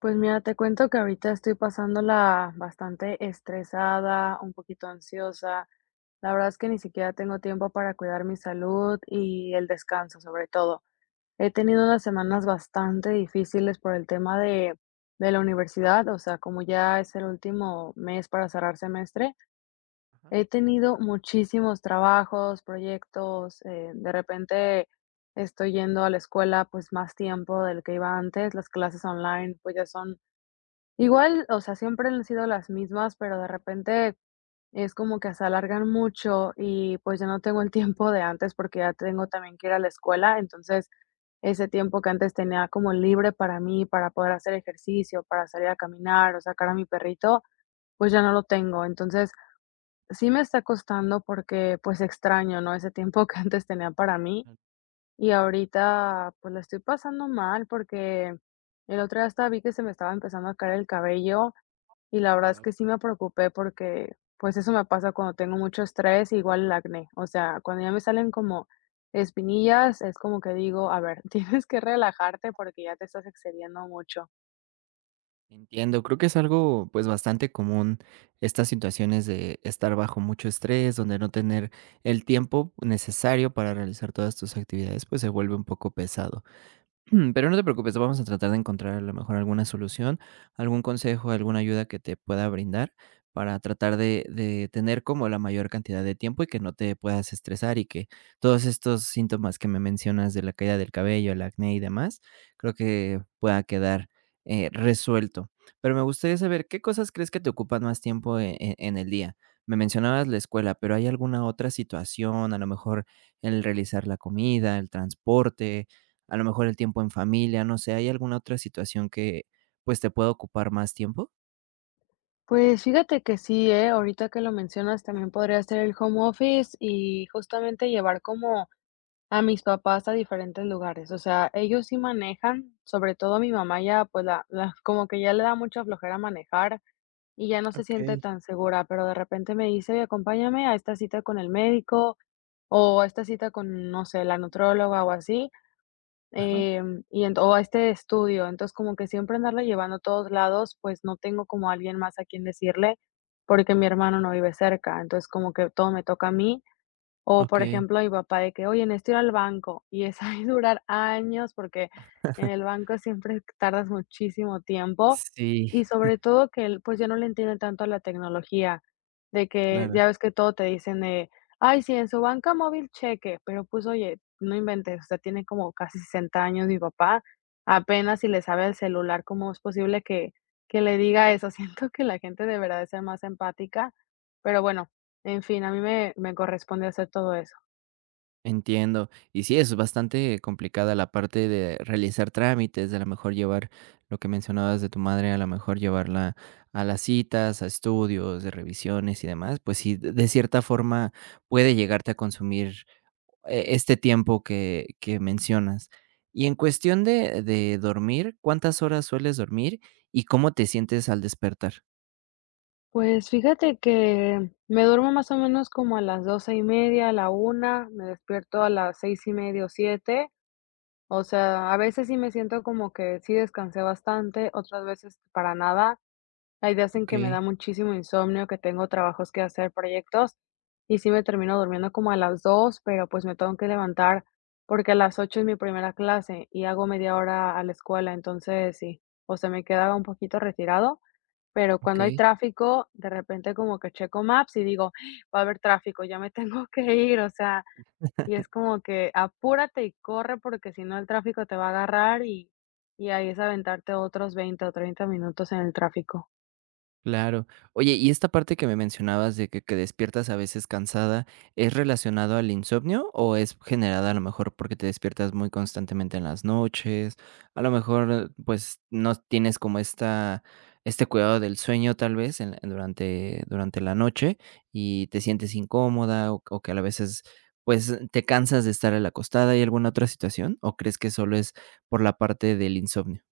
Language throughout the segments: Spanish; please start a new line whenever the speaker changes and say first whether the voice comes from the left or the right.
left: Pues mira, te cuento que ahorita estoy pasándola bastante estresada, un poquito ansiosa. La verdad es que ni siquiera tengo tiempo para cuidar mi salud y el descanso, sobre todo. He tenido unas semanas bastante difíciles por el tema de la universidad, o sea, como ya es el último mes para cerrar semestre,
right: Ajá.
left: he tenido muchísimos trabajos, proyectos, de repente estoy yendo a la escuela pues más tiempo del que iba antes, las clases online pues ya son igual, o sea, siempre han sido las mismas, pero de repente es como que se alargan mucho y, pues, ya no tengo el tiempo de antes, porque ya tengo también que ir a la escuela. Entonces, ese tiempo que antes tenía como libre para mí, para poder hacer ejercicio, para salir a caminar o sacar a mi perrito, pues, ya no lo tengo. Entonces, sí me está costando porque, pues, extraño, ¿no?, ese tiempo que antes tenía para mí. Y ahorita, pues, la estoy pasando mal porque el otro día hasta vi que se me estaba empezando a caer el cabello y la verdad es
right: Guau,
left: que sí me preocupé porque, pues, eso me pasa cuando tengo mucho estrés, igual el acné. O sea, cuando ya me salen como espinillas, es como que digo, a ver, tienes que relajarte porque ya te estás excediendo mucho.
right: entiendo. Creo que es algo, pues, bastante común estas situaciones de estar bajo mucho estrés, donde no tener el tiempo necesario para realizar todas tus actividades, pues, se vuelve un poco pesado. Pero no te preocupes, vamos a tratar de encontrar a lo mejor alguna solución, algún consejo, alguna ayuda que te pueda brindar para tratar de tener como la mayor cantidad de tiempo y que no te puedas estresar y que todos estos síntomas que me mencionas de la caída del cabello, el acné y demás, creo que pueda quedar resuelto. Pero me gustaría saber qué cosas crees que te ocupan más tiempo en el día. Me mencionabas la escuela, pero ¿hay alguna otra situación? A lo mejor el realizar la comida, el transporte, a lo mejor el tiempo en familia, no sé, ¿hay alguna otra situación que, pues, te pueda ocupar más tiempo?
left: Pues fíjate que sí, ¿eh? Ahorita que lo mencionas, también podría ser el home office y justamente llevar como a mis papás a diferentes lugares. O sea, ellos sí manejan, sobre todo mi mamá ya, pues la como que ya le da mucha flojera manejar. Y ya no se siente
right: Okey,
left: tan segura, pero de repente me dice: "Oye, acompáñame a esta cita con el médico, o a esta cita con, no sé, la nutrióloga o así,
right: ajá,
left: y ent o a este estudio". Entonces, como que siempre andarla llevando a todos lados, pues, no tengo como alguien más a quien decirle, porque mi hermano no vive cerca. Entonces, como que todo me toca a mí, o, por
right: okey.
left: ejemplo, mi papá de que: "Oye, necesito ir al banco", y es ahí durar años, porque en el banco siempre tardas muchísimo tiempo,
right: Sí.
left: y sobre todo que él, pues, ya no le entiende tanto a la tecnología, de que
right: Claro.
left: ya ves que todo te dicen de: "Ay, sí, en su banca móvil cheque", pero, pues, oye, no inventes, o sea, tiene como casi 60 años mi papá, apenas si le sabe al celular, ¿cómo es posible que le diga eso? Siento que la gente deberá de ser más empática, pero bueno, en fin, a mí me corresponde hacer todo eso.
right: Entiendo. Y sí, es bastante complicada la parte de realizar trámites, de a lo mejor llevar lo que mencionabas de tu madre, a lo mejor llevarla a las citas, a estudios, de revisiones y demás, pues sí, de cierta forma puede llegarte a consumir e este tiempo que mencionas. Y en cuestión de dormir, ¿cuántas horas sueles dormir y cómo te sientes al despertar?
left: Pues fíjate que me duermo más o menos como a las doce y media a la una, me despierto a las 6:30 o siete. O sea, a veces sí me siento como que sí descansé bastante, otras veces para nada. Hay días en que me
right: Ok,
left: da muchísimo insomnio, que tengo trabajos que hacer, proyectos, y sí me termino durmiendo como a las dos, pero, pues, me tengo que levantar porque a las ocho es mi primera clase y hago media hora a la escuela, entonces sí, o sea, me queda un poquito retirado. Pero
right: ok.
left: cuando hay tráfico, de repente como que checo Maps y digo: "Ah, va a haber tráfico, ya me tengo que ir", o sea, y es como que apúrate y corre, porque si no el tráfico te va a agarrar y ahí es aventarte otros 20 o 30 minutos en el tráfico.
right: Claro. Oye, y esta parte que me mencionabas de que despiertas a veces cansada, ¿es relacionado al insomnio o es generada a lo mejor porque te despiertas muy constantemente en las noches? A lo mejor, pues, no tienes como esta, este cuidado del sueño tal vez en durante, durante la noche y te sientes incómoda o que a la veces, pues, te cansas de estar en la acostada. ¿Hay alguna otra situación? ¿O crees que solo es por la parte del insomnio?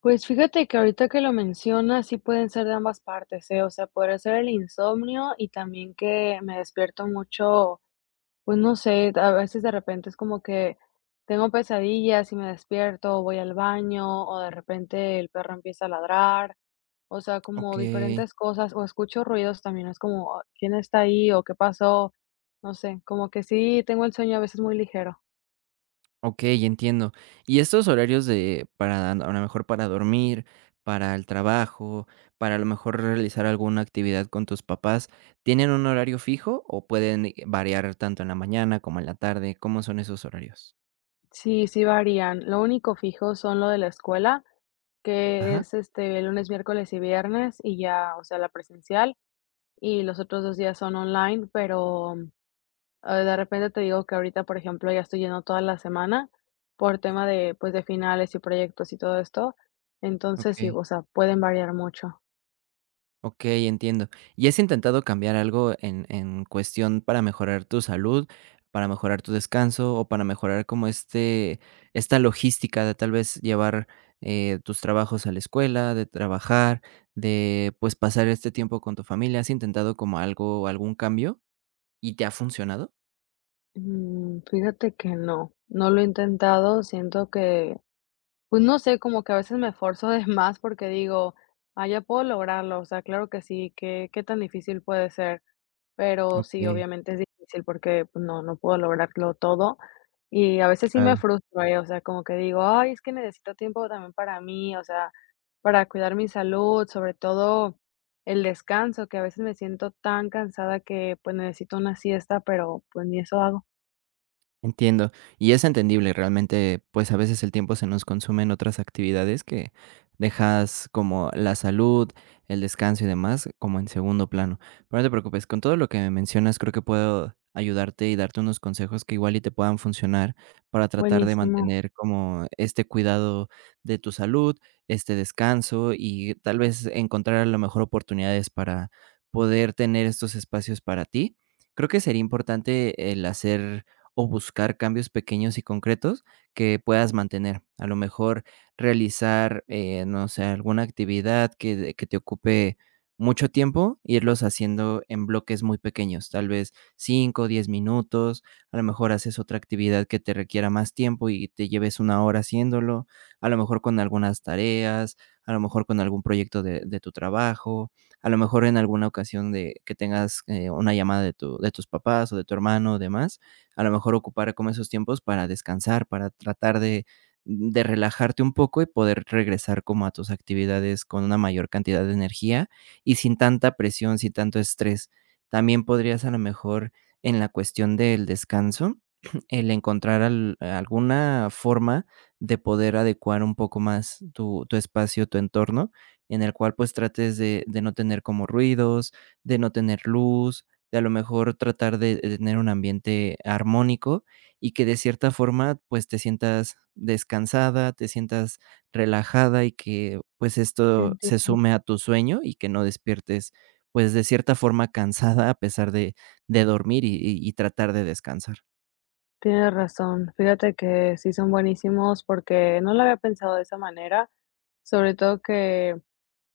left: Pues fíjate que ahorita que lo mencionas, sí pueden ser de ambas partes, ¿eh? O sea, podría ser el insomnio y también que me despierto mucho. Pues no sé, a veces de repente es como que tengo pesadillas y me despierto, voy al baño, o de repente el perro empieza a ladrar, o sea,
right: Ok,
left: como diferentes cosas, o escucho ruidos también, es como, ah, ¿quién está ahí? O ¿qué pasó? No sé, como que sí tengo el sueño a veces muy ligero.
right: okey, entiendo. Y estos horarios de para, a lo mejor, para dormir, para el trabajo, para, a lo mejor, realizar alguna actividad con tus papás, ¿tienen un horario fijo o pueden variar tanto en la mañana como en la tarde? ¿Cómo son esos horarios?
left: Sí, sí varían. Lo único fijo son lo de la escuela, que
right: Ajá,
left: es este lunes, miércoles y viernes, y ya, o sea, la presencial, y los otros 2 días son online, pero ah, de repente te digo que ahorita, por ejemplo, ya estoy yendo toda la semana por tema de, pues, de finales y proyectos y todo esto. Entonces, sí,
right: okey.
left: o sea, pueden variar mucho.
right: Okey, entiendo. ¿Y has intentado cambiar algo en cuestión para mejorar tu salud, para mejorar tu descanso o para mejorar como este esta logística de tal vez llevar, tus trabajos a la escuela, de trabajar, de, pues, pasar este tiempo con tu familia? ¿Has intentado como algo algún cambio y te ha funcionado?
left: Mm, fíjate que no, no lo he intentado. Siento que, pues no sé, como que a veces me esfuerzo de más porque digo, ah, ya puedo lograrlo. O sea, claro que sí, ¿qué tan difícil puede ser? Pero
right: Ok,
left: sí, obviamente es difícil porque pues, no, no puedo lograrlo todo. Y a veces sí me
right: claro.
left: frustro, o sea, como que digo: "Ay, es que necesito tiempo también para mí", o sea, para cuidar mi salud, sobre todo el descanso, que a veces me siento tan cansada que, pues, necesito una siesta, pero, pues, ni eso hago.
right: Entiendo, y es entendible, realmente, pues, a veces el tiempo se nos consume en otras actividades que dejas como la salud, el descanso y demás como en segundo plano. Pero no te preocupes, con todo lo que me mencionas, creo que puedo ayudarte y darte unos consejos que igual y te puedan funcionar para tratar de
left: Buenísimo,
right: mantener como este cuidado de tu salud, este descanso y tal vez encontrar a lo mejor oportunidades para poder tener estos espacios para ti. Creo que sería importante el hacer o buscar cambios pequeños y concretos que puedas mantener. A lo mejor realizar, no sé, alguna actividad que te ocupe mucho tiempo, irlos haciendo en bloques muy pequeños, tal vez 5, o 10 minutos, a lo mejor haces otra actividad que te requiera más tiempo y te lleves una hora haciéndolo, a lo mejor con algunas tareas, a lo mejor con algún proyecto de tu trabajo, a lo mejor en alguna ocasión de que tengas una llamada de tus papás o de tu hermano o demás a lo mejor ocupar como esos tiempos para descansar, para tratar de relajarte un poco y poder regresar como a tus actividades con una mayor cantidad de energía y sin tanta presión, sin tanto estrés. También podrías, a lo mejor, en la cuestión del descanso, el encontrar al alguna forma de poder adecuar un poco más tu espacio, tu entorno, en el cual, pues, trates de no tener como ruidos, de no tener luz, de a lo mejor tratar de tener un ambiente armónico y que de cierta forma, pues, te sientas descansada, te sientas relajada y que, pues, esto se
left: entiendo.
right: sume a tu sueño y que no despiertes, pues, de cierta forma cansada a pesar de dormir y tratar de descansar.
left: Tienes razón. Fíjate que sí son buenísimos porque no lo había pensado de esa manera, sobre todo que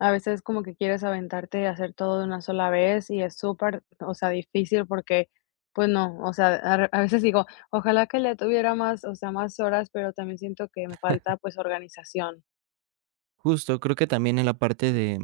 left: a veces como que quieres aventarte y hacer todo de una sola vez y es súper, o sea, difícil porque, pues no, o sea, a veces digo, ojalá que le tuviera más, o sea, más horas, pero también siento que me falta pues organización.
right: Justo, creo que también en la parte de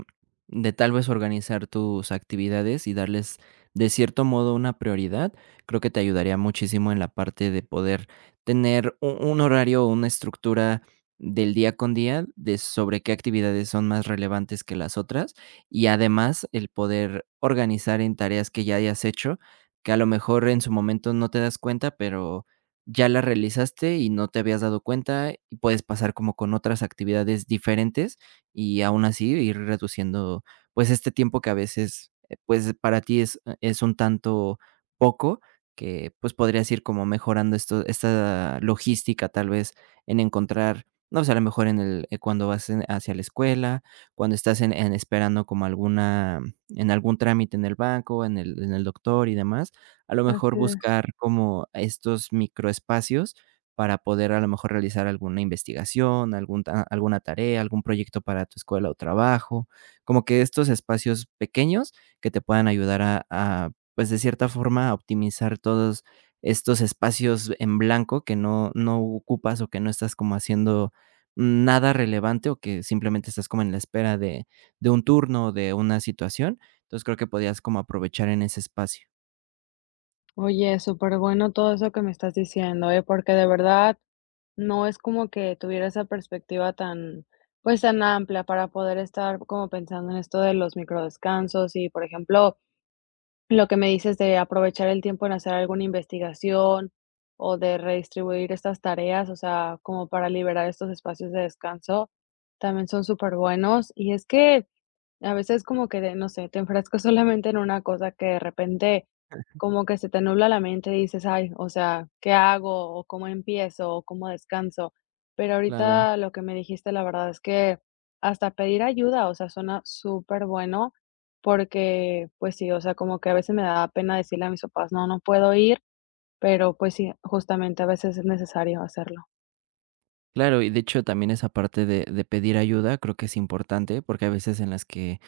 right: de tal vez organizar tus actividades y darles de cierto modo una prioridad, creo que te ayudaría muchísimo en la parte de poder tener u un horario o una estructura del día con día de sobre qué actividades son más relevantes que las otras, y además el poder organizar en tareas que ya hayas hecho, que a lo mejor en su momento no te das cuenta, pero ya la realizaste y no te habías dado cuenta, y puedes pasar como con otras actividades diferentes y aún así ir reduciendo, pues, este tiempo que a veces, pues, para ti es un tanto poco, que, pues, podrías ir como mejorando esto esta logística, tal vez, en encontrar, no sé, a lo mejor en el cuando vas en hacia la escuela, cuando estás en esperando como alguna en algún trámite en el banco, en el doctor y demás, a lo mejor
left: Así es.
right: buscar como estos microespacios para poder, a lo mejor, realizar alguna investigación, algún ta alguna tarea, algún proyecto para tu escuela o trabajo, como que estos espacios pequeños que te puedan ayudar a, pues, de cierta forma, a optimizar todos estos espacios en blanco que no no ocupas o que no estás como haciendo nada relevante o que simplemente estás como en la espera de un turno o de una situación. Entonces, creo que podías como aprovechar en ese espacio.
left: Oye, súper bueno todo eso que me estás diciendo, ¿eh? Porque de verdad no es como que tuviera esa perspectiva tan, pues tan amplia para poder estar como pensando en esto de los microdescansos y, por ejemplo, lo que me dices de aprovechar el tiempo en hacer alguna investigación o de redistribuir estas tareas, o sea, como para liberar estos espacios de descanso, también son súper buenos. Y es que a veces como que de, no sé, te enfrascas solamente en una cosa que de repente como que se te nubla la mente y dices, ay, o sea, ¿qué hago? ¿O cómo empiezo? ¿O cómo descanso? Pero
right: Claro.
left: ahorita lo que me dijiste, la verdad es que hasta pedir ayuda, o sea, suena súper bueno porque, pues sí, o sea, como que a veces me da pena decirle a mis papás, no, no puedo ir, pero pues sí, justamente a veces es necesario hacerlo.
right: Claro, y de hecho también esa parte de pedir ayuda creo que es importante, porque hay veces en las que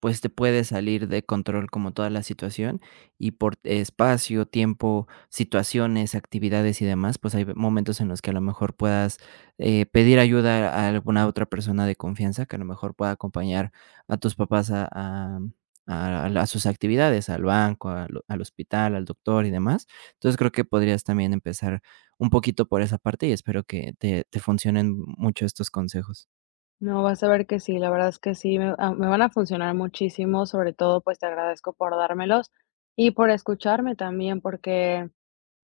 right: pues, te puede salir de control como toda la situación y por espacio, tiempo, situaciones, actividades y demás, pues, hay momentos en los que a lo mejor puedas, pedir ayuda a alguna otra persona de confianza que a lo mejor pueda acompañar a tus papás a sus actividades, al banco, al hospital, al doctor y demás. Entonces, creo que podrías también empezar un poquito por esa parte y espero que te te funcionen mucho estos consejos.
left: No, vas a ver que sí, la verdad es que sí, me van a funcionar muchísimo, sobre todo pues te agradezco por dármelos y por escucharme también, porque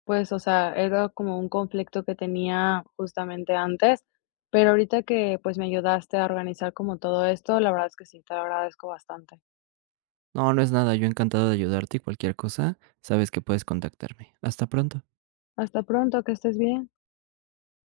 left: pues, o sea, era como un conflicto que tenía justamente antes, pero ahorita que pues me ayudaste a organizar como todo esto, la verdad es que sí, te lo agradezco bastante.
right: No, no es nada, yo encantado de ayudarte y cualquier cosa, sabes que puedes contactarme. Hasta pronto.
left: Hasta pronto, que estés bien.